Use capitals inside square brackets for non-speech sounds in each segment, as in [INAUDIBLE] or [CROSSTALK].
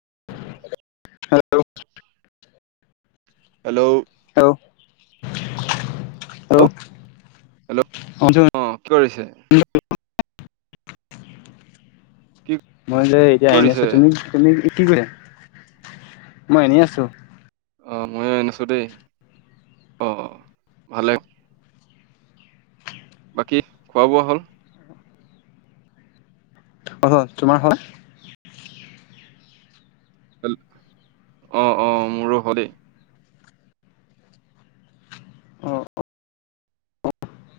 [INAUDIBLE] Hello hello. আহ আহ। Hello, অ' কি কৰিছে? শুনিছোঁ কি মই যে এতিয়া এনে আছো কৰিছে তুমি তুমি কিকৈলা মই এনেই আছো। অ মই এনেই আছো দেই অ অ ভালে বাকী খোৱা বোৱা হ'ল। অহ তোমাৰ হ'ল হেল অ অ মোৰো হ'লেই। অ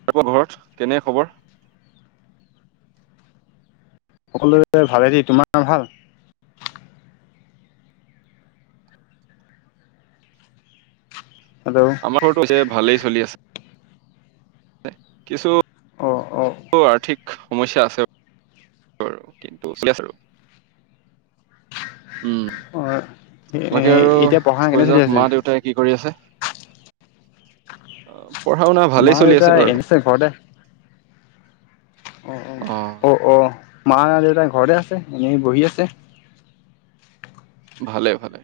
তাৰপা ঘৰত কেনে খবৰ? সকলোৰে ভালে দেই তোমাৰ ভাল? হেল্ল' আমাৰ ঘৰতো হৈছে ভালেই চলি আছে। কিছু অ অ ব আৰ্থিক সমস্যা আছে, বাৰু কিন্তু চলি আছে আৰু। উম অ। এ বাকী আৰু এতিয়া পঢ়া কৈ কেনে চলি যাওক আছে মা দেউতাই কি কৰি আছে। পঢ়া শুনা মা ভালেই চলি দেউতা আছে বাৰু এনে ঘৰতে অ অ অ মা দেউতাই ঘৰে আছে এনেই বহি আছে ভালে ভালে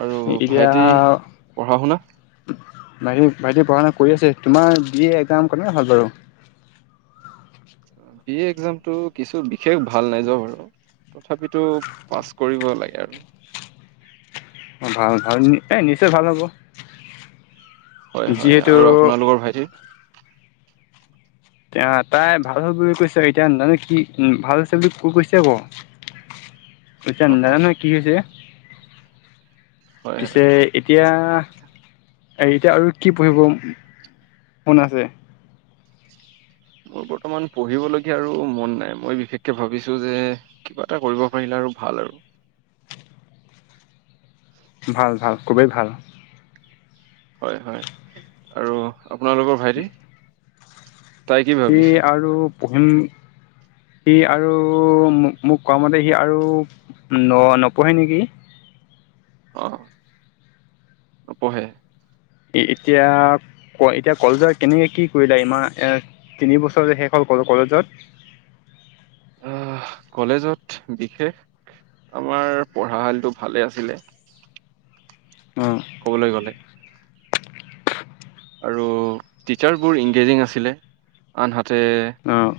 আৰু এতিয়া ভাইটি আও পঢ়া শুনা ভাইট ভাইটি পঢ়া শুনা কৰি আছে তোমাৰ বি এ একজাম কেনেকোৱা হ'ল বাৰু? বিএ একজামটো কিছু বিশেষ ভাল নাই যোৱা মোৰ। তথাপিতো পাছ কৰিব লাগে আৰু। ভাল ভাল এই নিশ্চয় ভাল হ'ব। হয় হয় যিহেতু আৰু আপোনালোকৰ ভাইটিৰ এ তাই ভাল হল বুলি কৈছে এতিয়া জানো কি ভাল হৈছে বুলি ক কৈছে আকৌ। এতিয়া অ অ নাজানে কি হৈছে? হয় পিছে হয় এতিয়া এতিয়া আৰু কি পঢ়িব মন আছে? হয় মোৰ [INAUDIBLE] বৰ্তমান পঢ়িবলগীয়া আৰু মন নাই মই বিশেষকে ভাবিছো যে কিবা এটা কৰিব পাৰিলে আৰু ভাল আৰু- হয় ভাল ভাল খুবেই ভাল- হয়-হয় আৰু আপোনালোকৰ ভাইটি? তাই কি সি ভাবিছে আৰু পঢ়িম সি আৰু মো-মোক কোৱা মতে সি আৰু ন-নপঢ়ে নেকি? অ! নপঢ়ে। এ-এতিয়া এতিয়া কলেজত কেনেকৈ কি কৰিলে ইমান তিনিবছৰ যে শেষ হ'ল কলেজত- উ [INAUDIBLE] আহ! কলেজত বিশেষ আমাৰ পঢ়াশালিটো ভালে আছিলে। অঁ কবলৈ গ'লে আৰু টিচাৰবোৰ ইংগেজিং আছিলে আনহাতে অঁ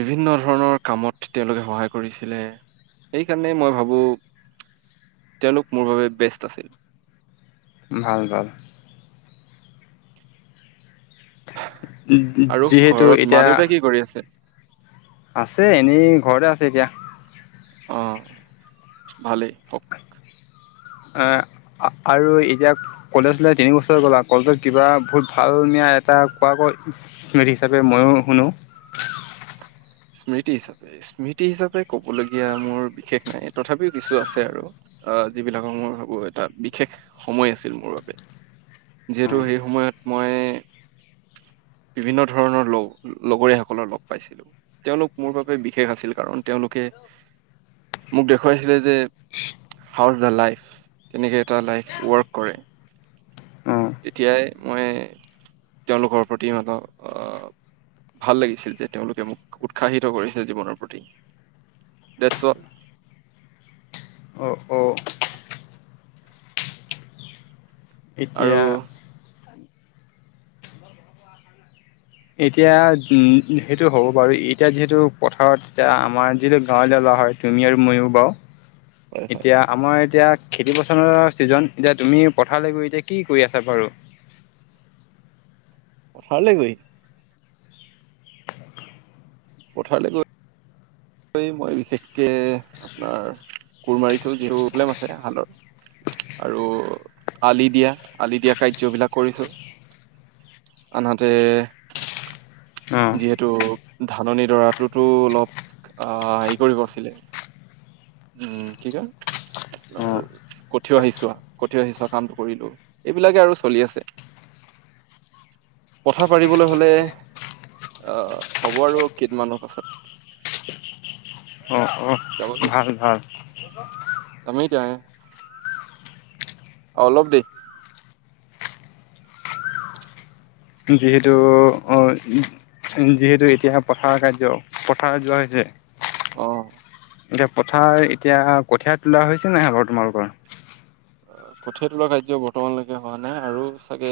বিভিন্ন ধৰণৰ কামত তেওঁলোকে সহায় কৰিছিলে। সেইকাৰণে মই ভাবো তেওঁলোক মোৰ বাবে বেষ্ট আছিল ভাল ভাল আৰু যি-যি-যিহেতু ঘৰত মা এতিয়া দেউতাই কি কৰি আছে? আছে এনেই ঘৰতে আছে এতিয়া। অ ভালেই হওক এ আৰু এতিয়া কলেজ লাইভ তিনি বছৰ গ'ল আও কলেজত কিবা বহুত ভাল মিয়া এটা কোৱা ক স্মৃতি হিচাপে ময়ো শুনো? স্মৃতি হিচাপে, স্মৃতি হিচাপে কবলগীয়া মোৰ বিশেষ নাই তথাপিও কিছু আছে আৰু। আহ যিবিলাকৰ মই ভাবো এটা বিশেষ সময় আছিল মোৰ বাবে- যিহেতু সেই সময়ত মই বিভিন্ন ধৰণৰ লগ-লগৰীয়াসকলৰ লগ পাইছিলো। তেওঁলোক মোৰ বাবে বিশেষ আছিল কাৰণ তেওঁলোকে মোক দেখুৱাইছিলে যে হাউজ দা লাইফ কেনেকে এটা লাইফ ৱৰ্ক কৰে। অঁ তেতিয়াই মই তেওঁলোকৰ প্ৰতি মানহ আহ ভাল লাগিছিল যে তেওঁলোকে মোক উৎসাহিত কৰিছে জীৱনৰ প্ৰতি। ডেট চল। অ-অ আৰু এতিয়া। হয় এতিয়া উম সেইটো হ'ব বাৰু এতিয়া যিহেতু পথাৰত এতিয়া আমাৰ যিহেতটো গাঁৱলীয়া ল'ৰা হয় তুমি আৰু ময়ো বাৰু হয় এতিয়া আমাৰ এতিয়া খেতি পথাৰৰ ছিজন এতিয়া তুমি পথাৰলৈ গৈ এতিয়া কি কৰি আছা বাৰু পথাৰলৈ গৈ? পথাৰলৈ গৈ মই বিশেষকে আপোনাৰ কোৰ মাৰিছো যিহেতু প্ৰব্লেম আছে হাল বোৱাৰ আৰু আলি দিয়া আলি দিয়া কাৰ্য বিলাক কৰিছো। আনহাতে অঁ যিহেতু ধাননি দৰাটোতো অলপ আ হেৰি কৰিব আছিলে। [INAUDIBLE] উম কি কয়- অঁ কঠিয়া সিছোৱা কঠিয়া সিচোৱা কামটো কৰিলো এইবিলাকে আৰু চলি আছে। [INAUDIBLE] পথা পাৰিবলৈ হলে আহ হ'ব আৰু কেইদিনমানৰ পাছত। অঁ অঁ যাব লাগিব, ভাল ভাল যায়েই এতিয়া এ আও অলপ দেই যিহেতু অ উম যিহেতু এতিয়া পথাৰ কাৰ্য, পথাৰত যোৱা হৈছে। অ এতিয়া পথাৰ এতিয়া কঠিয়াত, তোলা হৈছে নাই তোমালোকৰ- কঠিয়া তলোৱা কাৰ্য বৰ্তমানলৈকে হোৱা নাই আৰু চাগে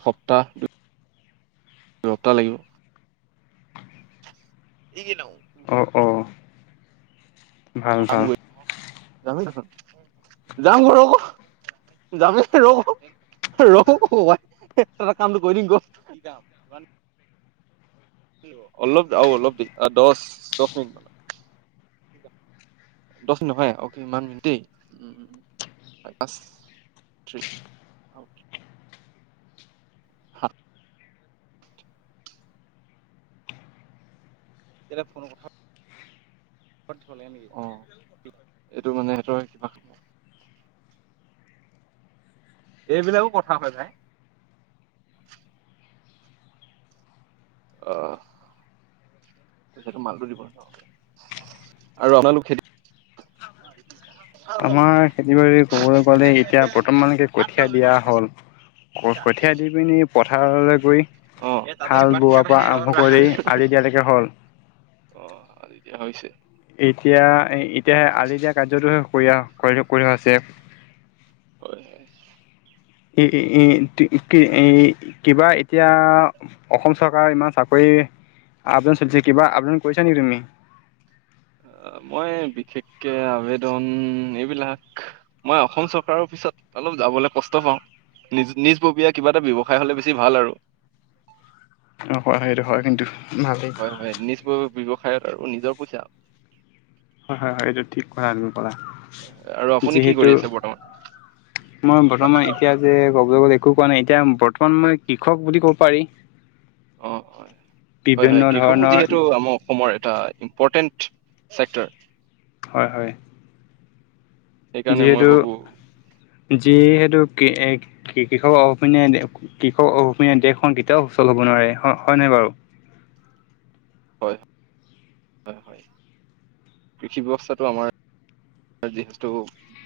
এসপ্তাহ দুসপ্তাহ লাগিব। ই কি নাও অ', অ', ভাল ভাল- যামগৈ যামেই দেখোন, যাম ক ৰ ক, যামেই ৰ ক ৰহ ক ককাই টা কামটো কৰি দিঙ ক অলপ আৰু অলপ দছ, দছ মিটাৰ মান দহ মিনিট হয় অ কিমান মিনিট দেই উ পচ [UNINTELLIGIBLE] সাত কেলে ফোনত কথা থ নেকি অ এইটো মানে সেতই কিবা এইবিলাকো কথা হয় ভাই। অহ। এইটো মালটো দিব ন আৰু আপোনালোক খেতি কম [UNINTELLIGIBLE] আমাৰ খেতি, বাতি কবলৈ গ'লে এতিয়া বৰ্তমানকে কঠীয়া দিয়া হ'ল- ক কঠীয়া দি পিনি প থাৰলৈ গৈ অ', হাল বোৱাৰ পৰা আৰম্ভ কৰি আলি দিয়ালৈকে হ'ল- অ এতিয়া হৈছে। এতিয়া এ এতিয়াহে আজি দিয়া কাৰ্যতো হে কৰি-কৰি থকা হৈছে। হয় হয় এ কি এ কিবা এতিয়া অসম চৰকাৰ ইমান চা কৰি আবদাউন চলিছে কিবা আবদাউন কৰিছা নেকি তুমি মই বিশেষকে আবেদন এইবিলাক মই অসম চৰকাৰৰ পিছত অলপ- যাবলৈ কষ্ট পাওঁ নিজ নিজ ববীয়া কিবা এটা ব্যৱসায় হলে বেছি ভাল আৰু- অ হয় সেইটো হয় কিন্তু। ভালেই। হয় হয় নিজ ব্য ব্যৱসায়ত আৰু নিজৰ পইচা। হয় হয় হয় এইটো ঠিক কথা তুমি কলা আৰু আপুনি কি কৰি যিহেতু- আছে বৰ্তমান মই বৰ্তমান এতিয়া যে ক'বলৈ গ'লে- একো কোৱা নাই এতিয়া বৰ্তমান মই কৃষক বুলি ক'ব পাৰি। অ অ হয় বিভিন্ন হয় কৃষকো ধৰণৰ যিহেতু আমাৰ অসমৰে এটা ইম্পৰ্টেণ্ট চেপ্তাৰ। হয়-হয়। সেইকাৰণে মই ভাবো যিহেতু কৃষক অপিনা কৃষক অপিনা দেশখন কেতিয়াও সুচল হ'ব হয় হয় নাই বাৰু হয় হয় হয় কৃষি ব্যৱস্থাটো আমাৰ যিহেতু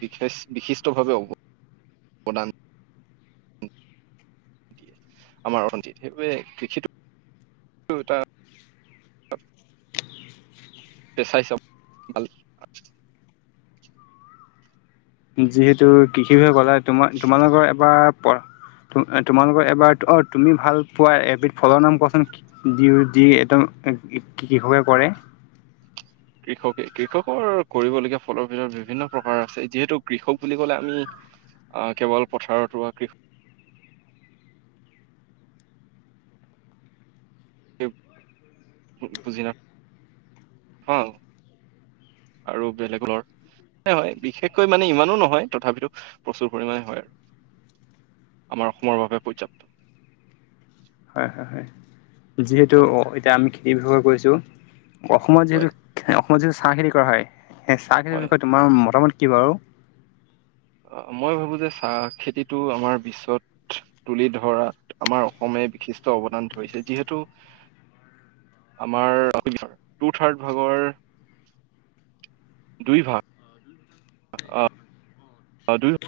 বিশেচ বিশিষ্টভাৱে অৱদান আমাৰ অতিত সেইবাবে কৃষিটো এটা, পেচাই চব ভাল যিহেতু কৃষি বিভাগে কলে তোমাৰ তোমালোকৰ এবাৰ পঢ তোমালোকৰ এবাৰ অ তুমি ভাল পোৱা এবিধ ফলৰ নাম কোৱাচোন দি দি একদম কৃষকে কৰে কৃষকে কৃষকৰ কৰিবলগীয়া ফলৰ ভিতৰত বিভিন্ন প্ৰকাৰৰ আছে যিহেতু কৃষক বুলি কলে আমি অহ কেৱল পথাৰত ৰোৱা কৃষ [INAUDIBLE] সে বুজি না হ'য়। আৰু বেলেগৰ ন হয় বিশেষকৈ মানে ইমানো নহয় তথাপিতো প্ৰচুৰ পৰিামানে হয় আৰু আমাৰ অসমৰ বাবে পৰ্যাপ্ত। হয় হয় হয় যিহেতু হয় এতিয়া আমি খেতি ব্যৱহাৰ কৰিছোঁ। অসমত হয় যিহেতু অসমত যিহেটো চাহ খেতি কৰা হয় সেই চাহ খেতিৰ হয় বিষয়ে তোমাৰ মতামত? কি বাৰু? অ মই ভাবো যে চাহ খেতিটো আমাৰ বিশ্বত তুলি ধৰাত আমাৰ অসমীয়া বিশিষ্ট অৱদান ধৰিছে যিহেতু [INAUDIBLE] আমাৰ টু থাৰ্ড ভাগৰ দুই ভাগ অ দুই দুই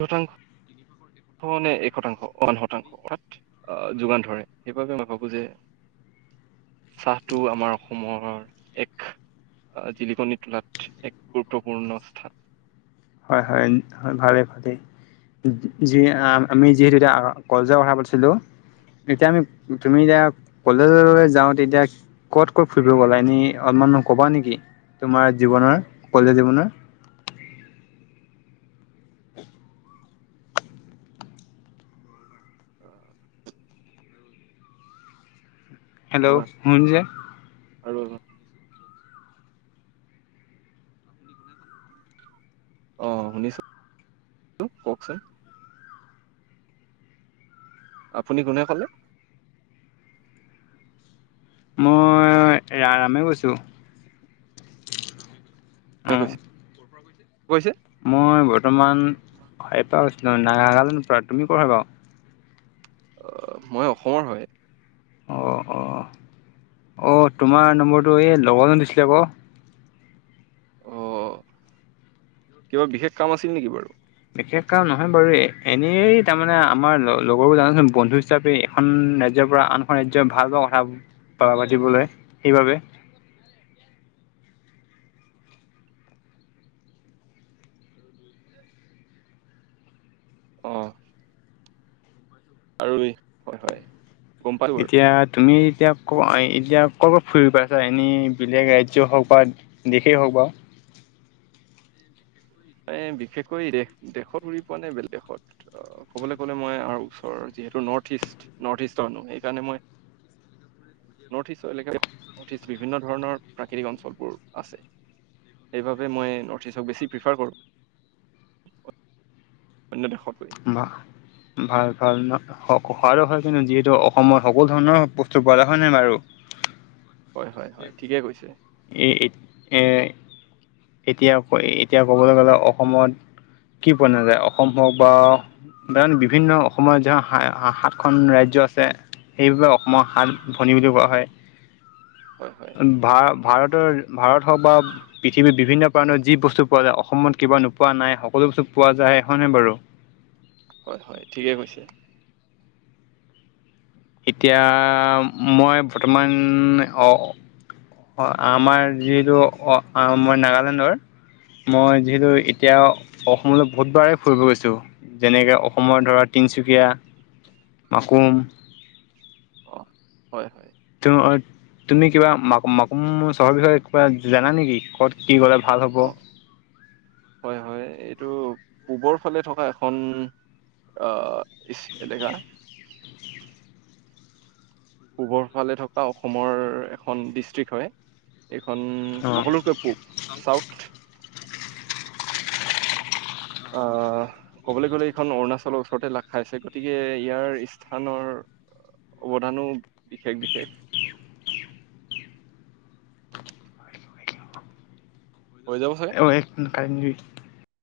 শতাংশ নে এক শতাংশ ওৱান শতাংশ বাত আহ যোগান ধৰে সেইবাবে মই ভাবো যে [INAUDIBLE] চাহটো আমাৰ অসমৰ এক আহ জিলিকনি তোলাত এক গুৰুত্বপূৰ্ণ স্থান। হয় হয় ভালে ভালে। য আমি যিহেতু এতিয়া কলেজ'অ কথা পাতিছিলো। এতিয়া আমি তুমি এতিয়া কলেজলৈ যাও তেতিয়া কত ক'ত ফুৰিব গ'লা এনে অলপ মানে ক'বা নেকি, তোমাৰ জীৱনৰ কলেজ জীৱনৰ? [INAUDIBLE] হেল্ল' হয় শু শুনিছে? আৰু। অহ শুনিছো কওঁকচোন? আপুনি কোনে ক'লে? মই ৰা ৰামে কৈছোঁ কোনে আহ। কৈছে কৈছে। মই বৰ্তমান সাইপা হৈছিলোঁ নাগালেণ্ড পৰা তুমি ক' হয় বাৰ? অ, মই অসমৰ হয়। অঁ অঁ অঁ, তোমাৰ নম্বৰটো এই লগৰজনে দিছিলে আক অ কিবা বিশেষ কাম আছিল নেকি বাৰু? বিশেষ কাম নহয় বাৰু এ এনেই তাৰমানে আমাৰ ল লগৰবোৰ জানচোন বন্ধু হিচাপে এখন ৰাজ। ৰাজ্যৰ পৰা আনখন ৰাজ্যৰ ভাল পোৱা কথা পাতিবলৈ সেইবাবে হ [UNINTELLIGIBLE] আহ। আৰু হয় হয়। গম পালো বাৰু এতিয়া তুমি এতিয়া এতিয়া ক'ৰবাত ফুৰি পাইছা এনেই বেলেগ ৰাজ্যই হওঁক বা দেশেই হওঁক বাৰু? এ বিশেষকৈ দেশ দেশত ঘূৰি পোৱা নাই, বেলেগ দেশত অ কবলৈ গলে মইাৰ ওচৰৰ যিহেতু নৰ্থইষ্ট নৰ্থইষ্ট'নহ সেইকাৰণে মই [UNINTELLIGIBLE] নৰ্থ ইষ্টৰ এলেকাত নৰ্থ ইষ্ট বিভিন্ন ধৰণৰ প্ৰাকৃতিক অঞ্চলবোৰ আছে। সেইবাবে মই নৰ্থ ইষ্টক বেছি প্ৰিফাৰ কৰোঁ। অন্য দেশত ভা কাৰো হয় কিন্তু যিহেতু অসমত সকলো ধৰণৰ বস্তু পৰা হয় নাই বাৰু? হয় হয় হয় ঠিকে কৈছে এই এ। এতিয়া ক এতিয়া ক'বলৈ গলে অসমত কি পোৱা নাযায় অসম হওক বা। সাধাৰণ বিভিন্ন অসমৰ জা সাতখন ৰাজ্য আছে। সেইবাবে অসমৰ সাত ভনী বুলি কোৱা হয়। হয় হয় ভাৰতৰ ভাৰত হওক বা পৃথৱীৰ বিভিন্ন কাৰণত যি বস্তু পোৱা যায় অসমত কিবা নোপোৱা নাই। সকলো বস্তু পোৱা যায় হয় নাই বাৰু? হয় হয় ঠিকে কৈছে এতিয়া মই বৰ্তমান অ অ, আমাৰ যিহেতু অ আমাৰ নাগালেণ্ডৰ মই যিহেতু এতিয়া অসমলৈ বহুতবাৰে ফুৰিব গৈছো। যেনেকৈ অসমৰ ধৰা তিনিচুকীয়া, মাকুম অ হয় হয়। অ, তুমি কিবা মা মাকুম চহৰ বিষয়ে কিবা জানা নেকি ক'ত কি কলে ভাল হ'ব,? অ হয় হয় এইটো পূৱৰ ফালে থকা এখন আহ ই'ছ এনেকা? পূবৰ ফালে থকা অসমৰ এখন ডিষ্ট্ৰিক্ট হয়। এইখন অ' সকলোতকৈ পূব চাউথ। অ কবলৈ গ'লে এইখন অৰুণাচলৰ ওচৰতে লাখ খাইছে গতিকে ইয়াৰ স্থানৰ- অৱদানো বিশেষ -বিশেষ। [UNINTELLIGIBLE] হৈ যাব চাগে? [UNINTELLIGIBLE]